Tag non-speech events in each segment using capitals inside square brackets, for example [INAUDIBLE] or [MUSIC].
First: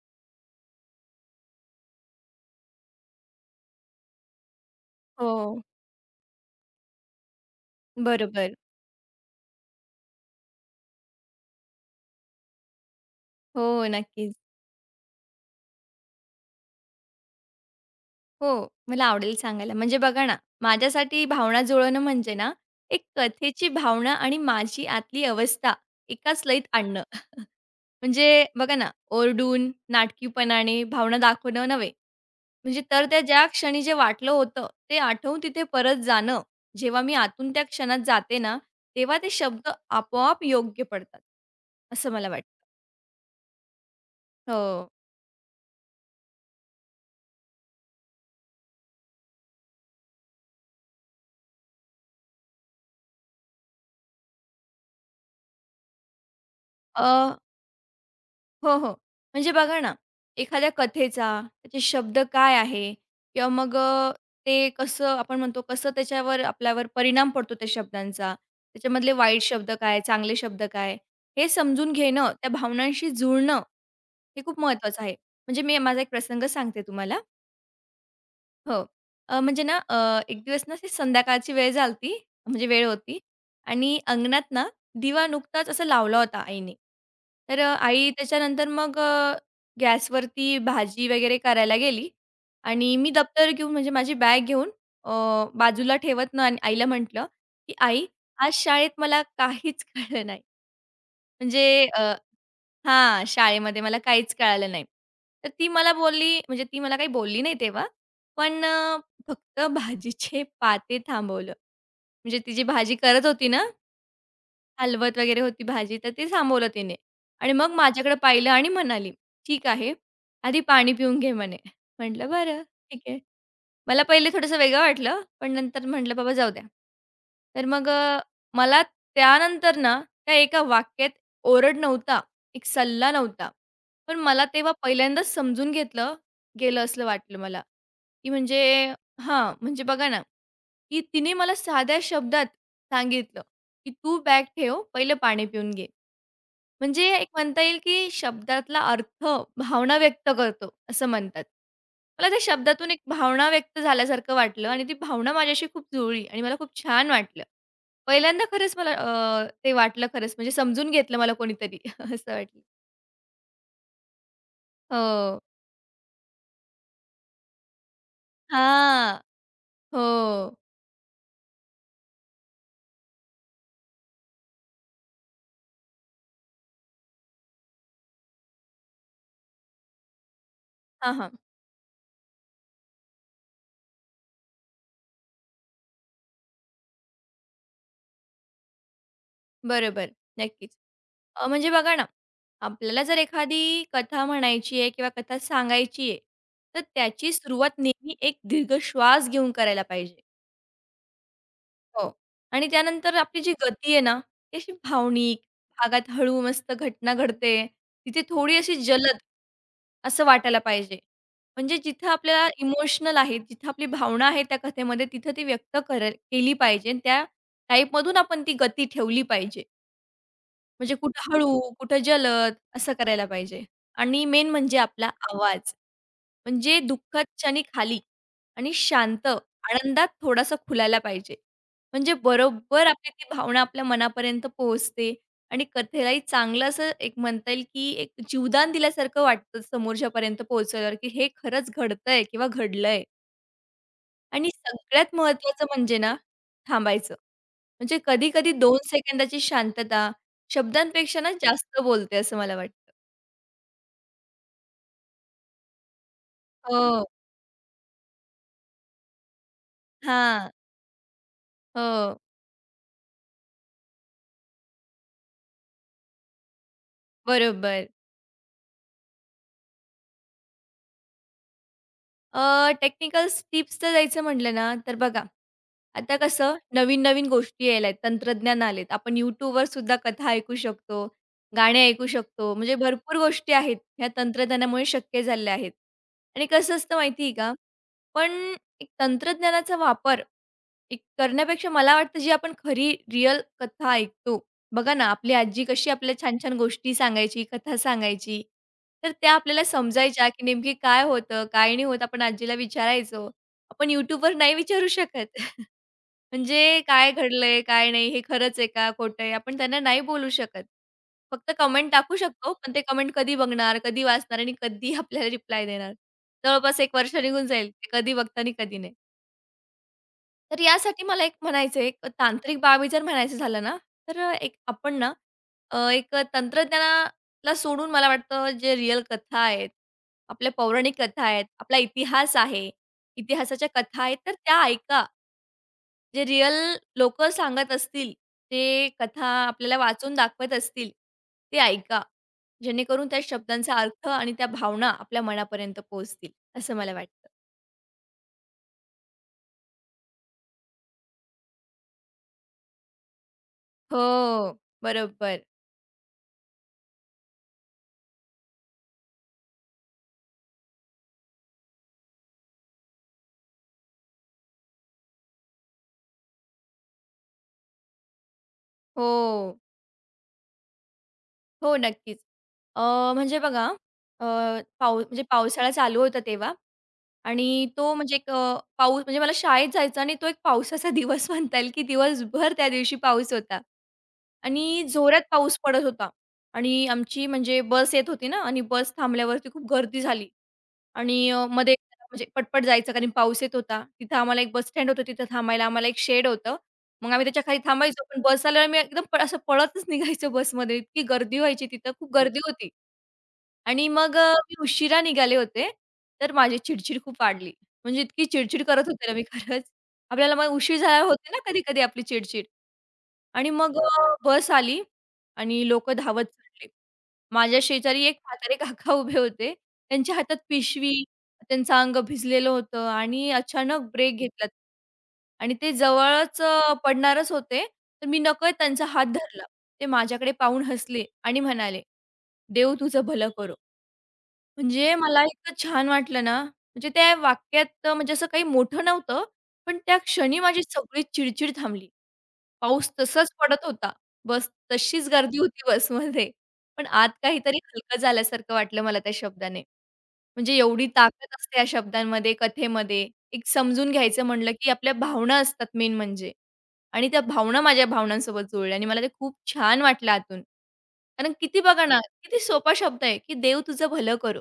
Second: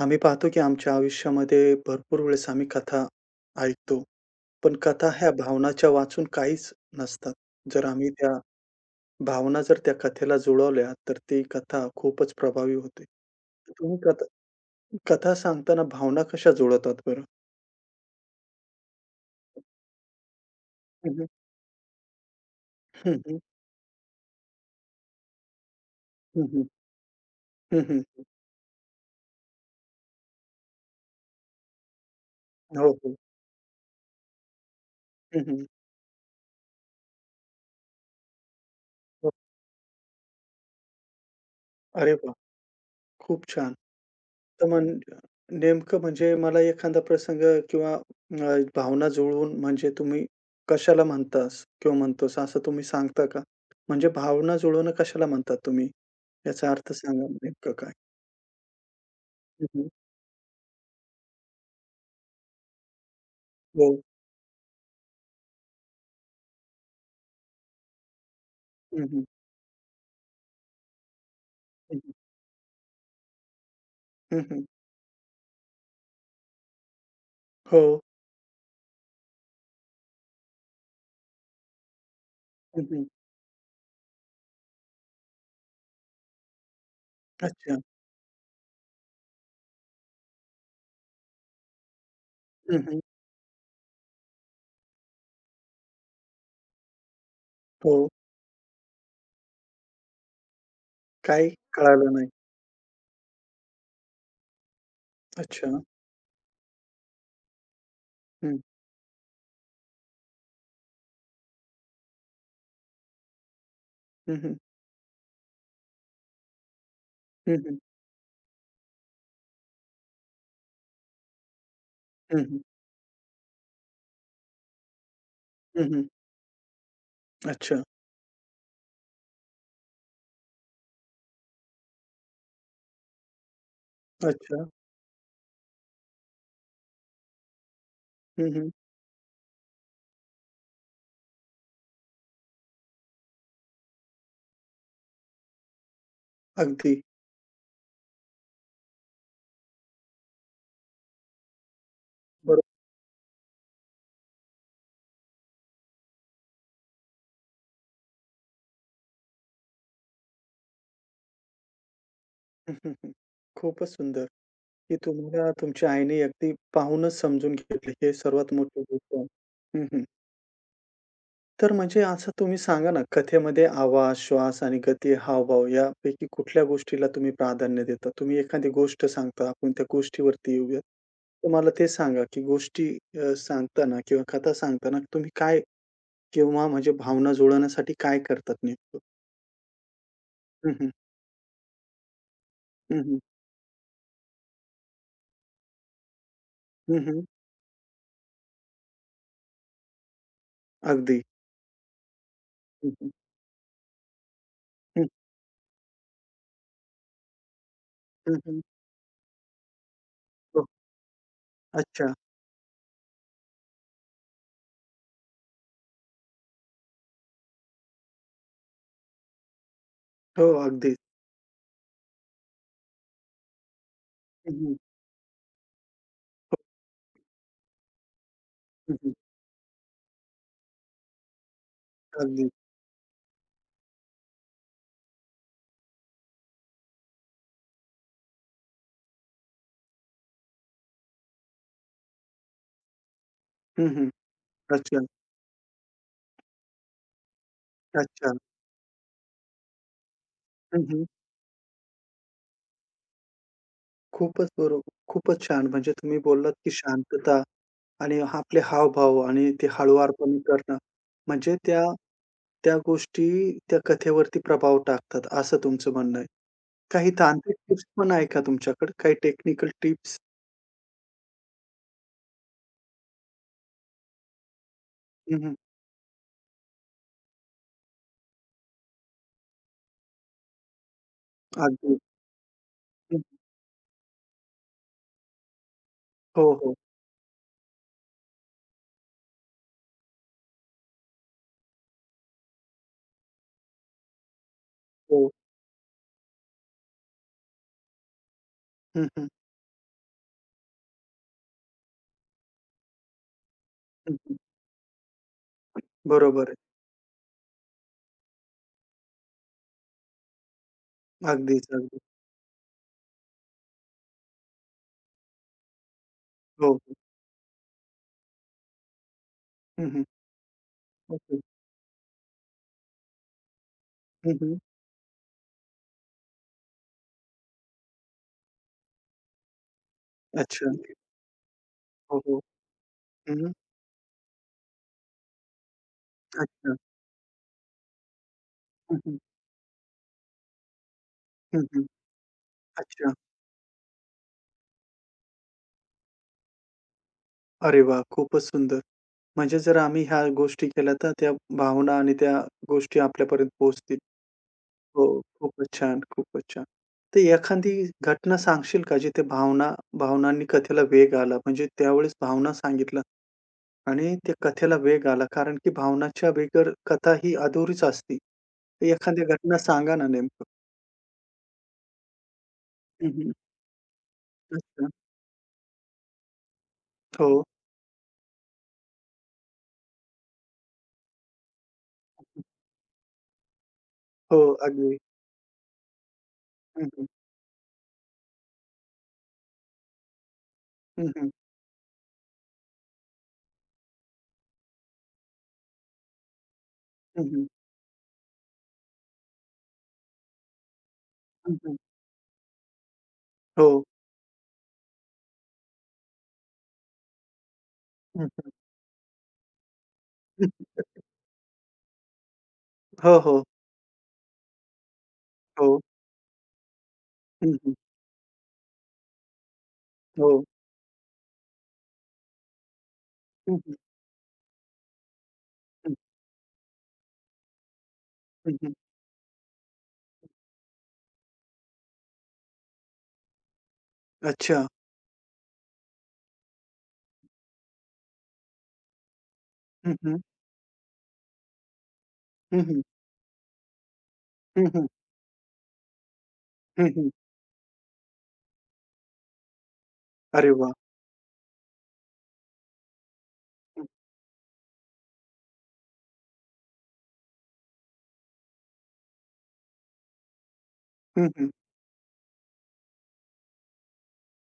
आम्ही पाहतो की आमच्या आयुष्यामध्ये भरपूर वेळेस आम्ही कथा ऐकतो. पण कथा ह्या हो, भावनाच्या वाचून काहीच नसतात. जर आम्ही त्या बरोबर. भावना जर त्या कथेला जुळवल्या, तर ती कथा खूपच प्रभावी होते. हो, तुम्ही कथा नक्कीच. कथा सांगताना भावना कशा जुळवतात बरं? हो, मला आवडेल सांगायला. म्हणजे बघा ना, हं, माझ्यासाठी हं. भावना जुळवणं म्हणजे ना, एक हं, हं. कथेची भावना आणि माझी आतली अवस्था एकाच हं, लयीत हं. आणणं. [LAUGHS] हं, हं. म्हणजे बघा ना, ओरडून, नाटकीपणाने भावना दाखवणं नव्हे. म्हणजे हो, तर हो. त्या ज्या क्षणी जे वाटलं होतं, ते आठवून हं, तिथे हं. परत जाणं. जेव्हा मी आतून त्या क्षणात जाते ना, तेव्हा ते हो. शब्द आपोआप योग्य पडतात, असं अरे मला वाह! वाटतं. खूप छान. तर हो. मग नेमकं म्हणजे मला एखादा प्रसंग किंवा भावना जुळवून म्हणजे तुम्ही कशाला म्हणतास किंवा म्हणतोस असं तुम्ही सांगता का? म्हणजे भावना जुळवणं कशाला म्हणतात तुम्ही? याचा अर्थ सांगा नेमकं काय? हो, हो. म्हणजे हं, बघा हं. ना, एखाद्या कथेचा, त्याचे शब्द काय आहे किंवा मग हो. ते कसं आपण म्हणतो कसं त्याच्यावर आपल्यावर परिणाम पडतो त्या शब्दांचा. हं, त्याच्यामधले हं. वाईट शब्द काय, चांगले शब्द काय, हे समजून हं, हं. घेणं, त्या भावनांशी जुळणं हं, हे खूप हं. महत्त्वाचं आहे. म्हणजे मी माझा एक प्रसंग सांगते तुम्हाला. हो. हो. अ, म्हणजे ना अ, एक दिवस ना अशी संध्याकाळची वेळ झालती, म्हणजे हं, वेळ हं. होती आणि अंगणात ना दिवा नुकताच असा लावला होता आईने. तर अच्छा. आई त्याच्यानंतर मग गॅसवरती भाजी वगैरे करायला गेली हं, आणि हं. मी दप्तर घेऊन म्हणजे माझी बॅग घेऊन अ, बाजूला ठेवत ना आणि आईला म्हटलं, की "आई, हो. आज शाळेत मला काहीच कळलं नाही." काही म्हणजे कळालं नाही. हां, शाळेमध्ये मला काहीच कळालं नाही. तर ती अच्छा. मला बोलली म्हणजे ती मला काही बोलली नाही तेव्हा. हं. पण फक्त भाजीचे पाते थांबवलं. म्हणजे ती जी भाजी करत होती ना, हं, हं. हलवत वगैरे होती भाजी, तर ते थांबवलं तिने आणि हं, मग हं. माझ्याकडे पाहिलं आणि म्हणाली, "ठीक आहे, आधी पाणी पिऊन घे" म्हणे. म्हटलं, हं, हं. "बरं, ठीक आहे." मला पहिले थोडंसं वेगळं वाटलं, पण नंतर हं, हं. म्हटलं, "बाबा जाऊ द्या." तर अच्छा. मग मला त्यानंतर ना, त्या एका वाक्यात ओरड नव्हता, एक सल्ला नव्हता. पण मला अच्छा. तेव्हा पहिल्यांदाच समजून घेतलं गेलं असं वाटलं मला, की हं, म्हणजे हं. हां, म्हणजे बघा ना, की तिने मला साध्या शब्दात सांगितलं, की "तू बॅग ठेव, पहिलं पाणी पिऊन घे." अगदी म्हणजे एक म्हणता येईल, की शब्दातला अर्थ भावना व्यक्त करतो, असं म्हणतात. मला त्या बरोबर. शब्दातून एक भावना व्यक्त झाल्यासारखं वाटलं आणि ती भावना माझ्याशी खूप जुळली आणि मला खूप छान वाटलं. पहिल्यांदा खरंच मला ते वाटलं खरंच म्हणजे समजून घेतलं मला कोणीतरी [LAUGHS] असं वाटलं. हं, हं, हं. खूपच सुंदर. की हो. तुम्हाला तुमच्या आईने अगदी पाहूनच समजून घेतलं. हे सर्वात मोठी गोष्ट हां. आहे. हं, हं. हो. तर म्हणजे असं तुम्ही सांगा ना, कथेमध्ये आवाज, श्वास आणि गती, हावभाव यापैकी कुठल्या गोष्टीला तुम्ही प्राधान्य देता? तुम्ही एखादी गोष्ट सांगता, आपण त्या गोष्टीवरती येऊयात. हां, हां. तर मला ते सांगा, की गोष्टी सांगताना किंवा कथा सांगताना तुम्ही काय किंवा म्हणजे भावना जुळवण्यासाठी काय करतात नेमकं? बरोबर. नक्कीच. हं, हं. म्हणजे बघा ना, हं, आपल्याला हं. जर एखादी कथा म्हणायची आहे किंवा कथा सांगायची आहे, तर हं, हं. त्याची सुरुवात नेहमी एक दीर्घ श्वास घेऊन करायला पाहिजे. अगदी. हो. आणि हं, हं. त्यानंतर आपली जी गती आहे ना, ती अशी हं, भावनिक, भागात हळू मस्त घटना घडते. तिथे हं, थोडी हं. अशी जलद असं वाटायला हो. पाहिजे. म्हणजे अच्छा. जिथं आपल्याला इमोशनल आहे, जिथं आपली भावना आहे त्या कथेमध्ये, तिथं ती व्यक्त करेल केली पाहिजे. आणि त्या टाईपमधून आपण ती गती ठेवली पाहिजे. हो, अगदी. म्हणजे कुठं हळू, कुठं जलद असं करायला पाहिजे आणि मेन हं, हं. म्हणजे आपला आवाज. म्हणजे दुःखात क्षणी खाली आणि हं, हं. शांत, आनंदात थोडासा खुलायला पाहिजे. म्हणजे अगदी. बरोबर आपली ती भावना आपल्या मनापर्यंत पोहोचते आणि कथेलाही चांगलं असं एक म्हणता येईल, की एक जीवदान दिल्यासारखं वाटतं समोरच्यापर्यंत पोहोचल्यावर, की हे खरंच घडतंय किंवा घडलंय. हं, हं. आणि अच्छा, सगळ्यात महत्त्वाचं म्हणजे ना, थांबायचं. म्हणजे अच्छा. कधी-कधी 2 सेकंदाची शांतता हं, हं. शब्दांपेक्षा ना जास्त बोलते असं मला वाटतं. खूपच बरोबर. खूपच छान. म्हणजे तुम्ही बोललात, की हो. शांतता आणि आपले हावभाव आणि ते हळुवारपणे हां. करणं, म्हणजे त्या हो. त्या गोष्टी त्या कथेवरती प्रभाव टाकतात, असं तुमचं म्हणणं आहे. काही तांत्रिक टिप्स बरोबर. पण आहे का तुमच्याकडे? काही टेक्निकल टिप्स? टेक्निकल्स टिप्सचं द्यायचं म्हटलं ना, तर बघा, हं, हं. आता कसं नवीन-नवीन गोष्टी यायल्यात, तंत्रज्ञान आलेत. आपण YouTubeवर सुद्धा कथा ऐकू शकतो, गाणे अगदी. ऐकू शकतो. म्हणजे भरपूर हं. गोष्टी आहेत, ह्या तंत्रज्ञानामुळे शक्य झालेल्या आहेत. हो, आणि हो. कसं असतं माहिती आहे का? पण एक तंत्रज्ञानाचा वापर एक करण्यापेक्षा मला वाटतं जी आपण खरी रिअल कथा ऐकतो. बघा ना, हो. आपली आजी कशी आपल्याला छान-छान गोष्टी सांगायची, कथा सांगायची. हं, तर हं. त्या आपल्याला समजायच्या, की नेमकी काय होतं, काय नाही होत आपण आजीला विचारायचो. आपण हं, YouTubeवर हं. नाही विचारू शकत. [LAUGHS] बरोबर आहे. म्हणजे काय घडलंय, काय नाही, हे खरंच आहे का, खोटं आहे, आपण त्यांना नाही बोलू शकत. फक्त अगदीच, कमेंट अगदी. टाकू शकतो, पण ते कमेंट कधी बघणार, कधी वाचणार आणि कधी आपल्याला रिप्लाय देणार. हो, जवळपास हो. 1 वर्ष निघून जाईल. ते कधी बघता कधी नाही. हं, हं. तर यासाठी मला एक ओके. म्हणायचं आहे, एक तांत्रिक बाबी जर म्हणायचं झालं ना, तर अ, हं, एक हं. आपण ना अ, एक तंत्रज्ञानाला सोडून मला वाटतं जे रिअल कथा आहेत, आपल्या अच्छा. पौराणिक कथा आहेत, आपला हो, इतिहास हो. आहे, हं, हं. इतिहासाच्या कथा आहेत, तर त्या ऐका. जे रिअल अच्छा. लोकं सांगत असतील, ते हं, हं. कथा आपल्याला वाचून दाखवत असतील, ते हं, हं. ऐका. जेणेकरून अच्छा. त्या शब्दांचा अर्थ आणि त्या भावना आपल्या मनापर्यंत पोहोचतील, असं मला वाटतं. अरे वाह! खूपच सुंदर. म्हणजे जर आम्ही ह्या गोष्टी केल्या तर त्या भावना आणि त्या गोष्टी आपल्यापर्यंत पोहोचतील. हो, हो, बरोबर. खूपच छान, खूपच छान. तर एखादी घटना सांगशील का जिथे भावनांनी कथेला वेग आला? म्हणजे त्यावेळेस भावना सांगितलं आणि त्या कथेला वेग आला. कारण की भावनाच्या बिगर कथा ही अधुरीच असती. तर एखादी घटना हो. सांगा ना नेमकं? हो, नक्कीच. अ, हं, म्हणजे बघा अ, अच्छा. पाऊ म्हणजे पावसाळा चालू होता तेव्हा हो. आणि तो म्हणजे एक पाऊस म्हणजे मला शाळेत जायचा आणि तो एक पावसाचा [LAUGHS] दिवस म्हणता येईल, की दिवसभर त्या दिवशी पाऊस होता हो, आणि अगदी. जोरात पाऊस पडत होता आणि हं, हं. आमची म्हणजे बस येत होती ना आणि बस थांबल्यावरती खूप गर्दी झाली. हं, आणि हं. अ, मध्ये म्हणजे पटपट जायचं कारण पाऊस येत होता. तिथं आम्हाला एक बस स्टँड होतं तिथं थांबायला आम्हाला एक शेड होतं. मग आम्ही त्याच्या हं, खाली थांबायचो. पण बस आल्यावर मी एकदम असं पळतच निघायचो बसमध्ये. इतकी गर्दी व्हायची तिथं खूप गर्दी होती. हो. आणि मग मी उशिरा निघाले होते. तर माझी चिडचिड खूप वाढली. म्हणजे इतकी हं, चिडचिड करत होते ना मी खरंच. आपल्याला मग [LAUGHS] उशीर झाला होते ना कधी-कधी आपली चिडचिड हो, हो. आणि मग बस आली आणि हो. लोकं धावत चढले. हं, माझ्या हं. शेजारी एक म्हातारे काका उभे होते. त्यांच्या हातात हो. पिशवी, त्यांचं अंग भिजलेलं होतं आणि हं, हं. अचानक ब्रेक घेतला. आणि ते हं, जवळच पडणारच होते. तर मी नकळत हं, हं. त्यांचा हात धरला. ते माझ्याकडे पाहून हसले आणि म्हणाले, "देव तुझं भलं करो." अच्छा. म्हणजे मला इतकं छान वाटलं ना, म्हणजे त्या वाक्यात म्हणजे असं काही मोठं नव्हतं, पण हं, त्या हं. क्षणी माझी सगळी चिडचिड थांबली. हं, हं. पाऊस तसाच पडत होता. बस हं, हं. तशीच गर्दी होती बसमध्ये. पण हं, आत हं. काहीतरी हलकं झाल्यासारखं वाटलं मला त्या शब्दाने. अरे म्हणजे वाह! एवढी ताकद असते या शब्दांमध्ये, कथेमध्ये. एक हं, समजून घ्यायचं म्हणलं, की आपल्या भावना असतात मेन म्हणजे. आणि त्या भावना माझ्या भावनांसोबत जुळल्या आणि मला ते खूप छान वाटलं आतून. हं, कारण हं. किती बघा ना, किती सोपा शब्द आहे, की देव तुझं भलं करो.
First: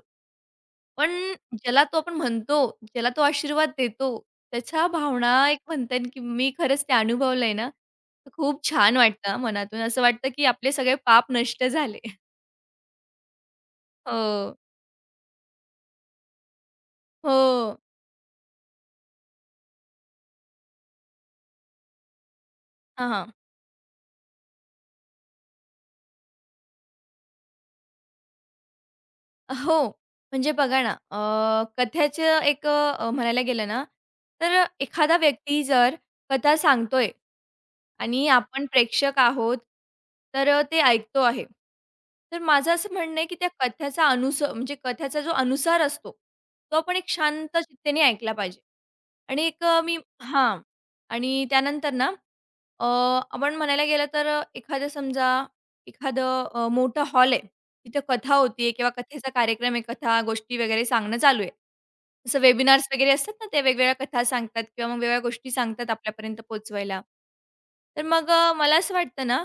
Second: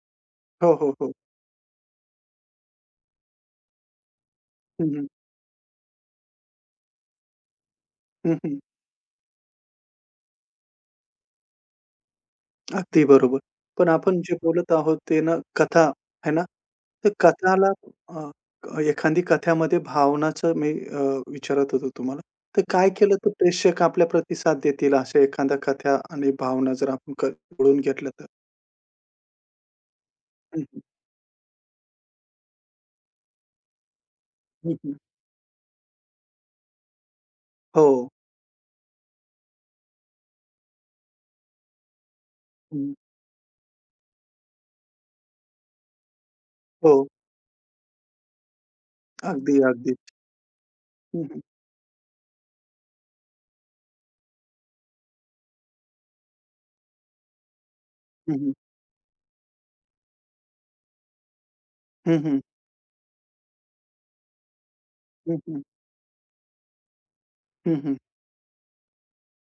हो, हो, पण हो. ज्याला तो आपण म्हणतो, ज्याला तो आशीर्वाद देतो, त्याच्या हं, हं. भावना एक म्हणता येईल, की मी खरंच ते अनुभवलंय ना, तर हं, हं. खूप छान वाटतं हां मनातून. असं वाटतं, की आपले सगळे पाप नष्ट झाले. [LAUGHS] अगदी बरोबर. पण आपण जे हो. बोलत आहोत ते ना कथा, आहे ना? तर कथाला हो. एखादी कथामध्ये भावनाचं मी विचारत होतो तुम्हाला. तर काय हां, केलं तर हां. प्रेक्षक आपल्या प्रतिसाद देतील अशा एखाद्या कथा आणि भावना जर आपण जुळवून घेतल्या तर? हो, म्हणजे हं, हं. बघा ना, कथेचं एक म्हणायला गेलं ना, तर हं, हं. एखादा व्यक्ती जर कथा सांगतोय हो. आणि आपण प्रेक्षक आहोत, तर ते ऐकतो आहे. तर माझं हं. असं म्हणणं आहे, की त्या कथ्याचा अनुस म्हणजे कथेचा जो अनुसार असतो, तो आपण हो. एक शांत चित्तेने ऐकला पाहिजे. आणि अगदी, एक अ, अगदी. मी हां. हं, हं. आणि त्यानंतर ना अ, आपण म्हणायला गेलं तर अ, एखादं समजा एखादं मोठा हॉल आहे. तिथे हं, कथा हं. होतीये किंवा कथेचा कार्यक्रम आहे, कथा, गोष्टी वगैरे सांगणं चालू आहे. हं, हं. जसं वेबिनार्स वगैरे असतात ना, ते वेगवेगळ्या कथा सांगतात किंवा मग वेगवेगळ्या हं, गोष्टी हं. सांगतात आपल्यापर्यंत पोहोचवायला. हं, हं. तर मग मला असं वाटतं ना,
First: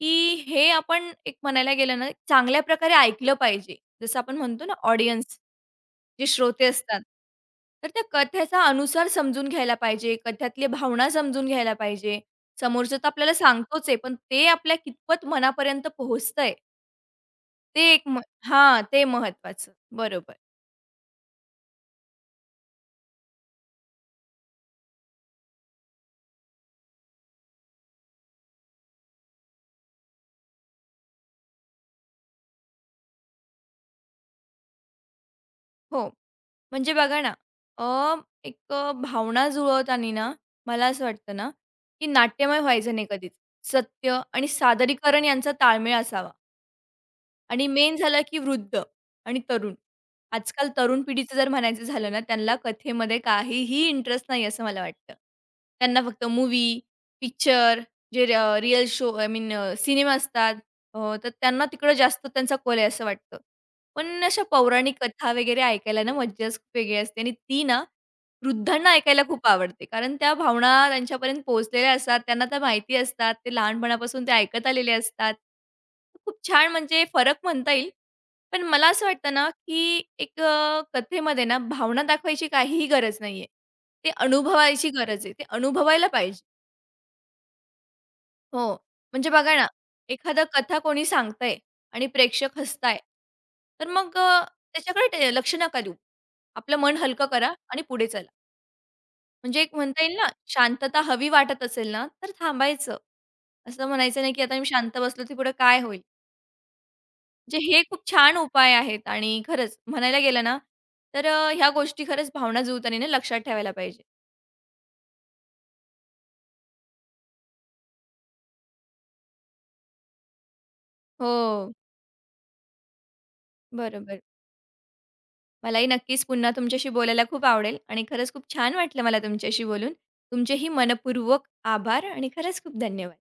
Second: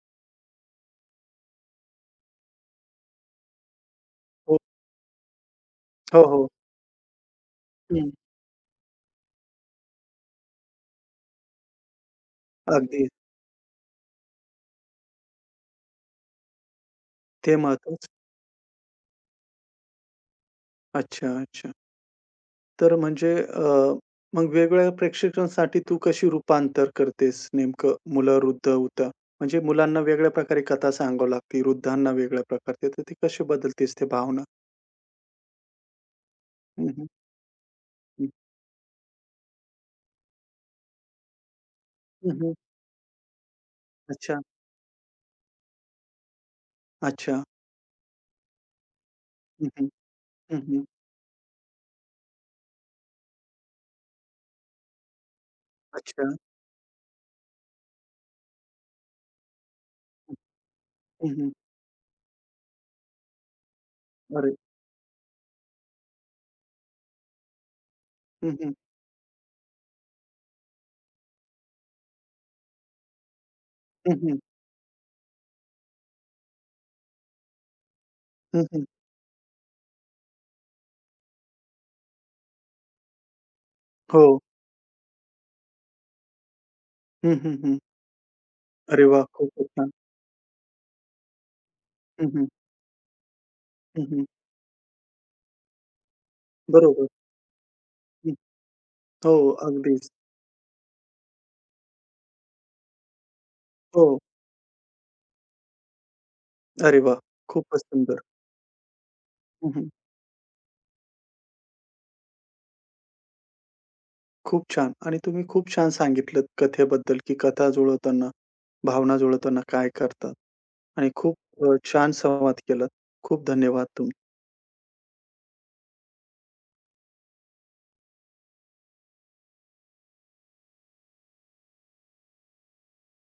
की हे आपण एक म्हणायला गेलं ना, चांगल्या प्रकारे ऐकलं पाहिजे. जसं आपण हो, म्हणतो ना ऑडियन्स, हो, जे हो. श्रोते असतात. तर त्या हं. कथेचा अनुसार समजून घ्यायला पाहिजे, कथ्यातली भावना समजून घ्यायला पाहिजे. समोरचं अगदी तर आपल्याला सांगतोच आहे, पण ते आपल्या कितपत मनापर्यंत पोहोचतंय, ते ते एक महत्वाचं. म हां, ते महत्त्वाचं. बरोबर. अच्छा, अच्छा. तर म्हणजे मग वेगवेगळ्या प्रेक्षकांसाठी तू कशी रूपांतर करतेस नेमकं मुलं, वृद्ध होतं? म्हणजे मुलांना वेगळ्या प्रकारे कथा सांगावी लागते, वृद्धांना वेगळ्या प्रकारचे, तर ते कशी बदलतेस ते भावना? हो, हं, म्हणजे हं, बघा ना, अ, हं. भावना जुळवताना ना, मला असं वाटतं ना, की हं, हं. नाट्यमय व्हायचं नाही कधीच. सत्य अच्छा, आणि सादरीकरण यांचा ताळमेळ असावा. अच्छा. आणि मेन झालं की वृद्ध आणि हं, तरुण. हं. हं, आजकाल हं. तरुण पिढीचं जर म्हणायचं झालं ना, त्यांना कथेमध्ये काहीही इंटरेस्ट नाही असं मला वाटतं. त्यांना फक्त अच्छा. मूव्ही, पिक्चर, जे real show I mean cinema असतात हं, तर हं. त्यांना तिकडं जास्त त्यांचा कल आहे असं वाटतं. पण अशा अरे! पौराणिक कथा वगैरे ऐकायला ना मज्जाच खूप वेगळी असते आणि ती ना हं, हं. वृद्धांना ऐकायला खूप आवडते. कारण त्या भावना त्यांच्यापर्यंत पोहोचलेल्या असतात. त्यांना त्या माहिती असतात. ते हं, लहानपणापासून ते हं. ऐकत आलेले असतात. खूप छान म्हणजे फरक म्हणता येईल. पण हं, हं. मला असं वाटतं ना, की एक कथेमध्ये ना भावना दाखवायची काहीही गरज नाहीये. ते हो. अनुभवायची गरज आहे. ते अनुभवायला पाहिजे. हं, हं, हं. हो, अरे वाह! म्हणजे बघा खूपच ना, छान. एखादं कथा कोणी सांगतंय आणि हं, हं. प्रेक्षक हसताय, तर हं, मग हं. लक्ष नका देऊ. आपलं मन बरोबर. हलकं करा आणि पुढे चला. हो, म्हणजे एक म्हणता अगदीच. येईल ना, शांतता हवी वाटत असेल ना, तर थांबायचं. असं हो. म्हणायचं नाही, की आता मी शांत बसलो, की पुढे काय होईल? अरे वा, म्हणजे खूपच हे खूप सुंदर. छान उपाय आहेत आणि खरंच हं, म्हणायला गेलं ना, तर ह्या गोष्टी खरंच भावना जुळताना लक्षात ठेवायला पाहिजे. खूप छान आणि तुम्ही खूप छान सांगितलंत कथेबद्दल, की कथा जुळवताना, भावना जुळवताना काय करतात आणि खूप हो, छान संवाद केलात. खूप धन्यवाद तुमचे. बरोबर. मलाही नक्कीच पुन्हा तुमच्याशी बोलायला खूप आवडेल आणि खरंच खूप छान वाटलं मला तुमच्याशी बोलून. तुमचेही मनःपूर्वक आभार आणि खरंच खूप धन्यवाद.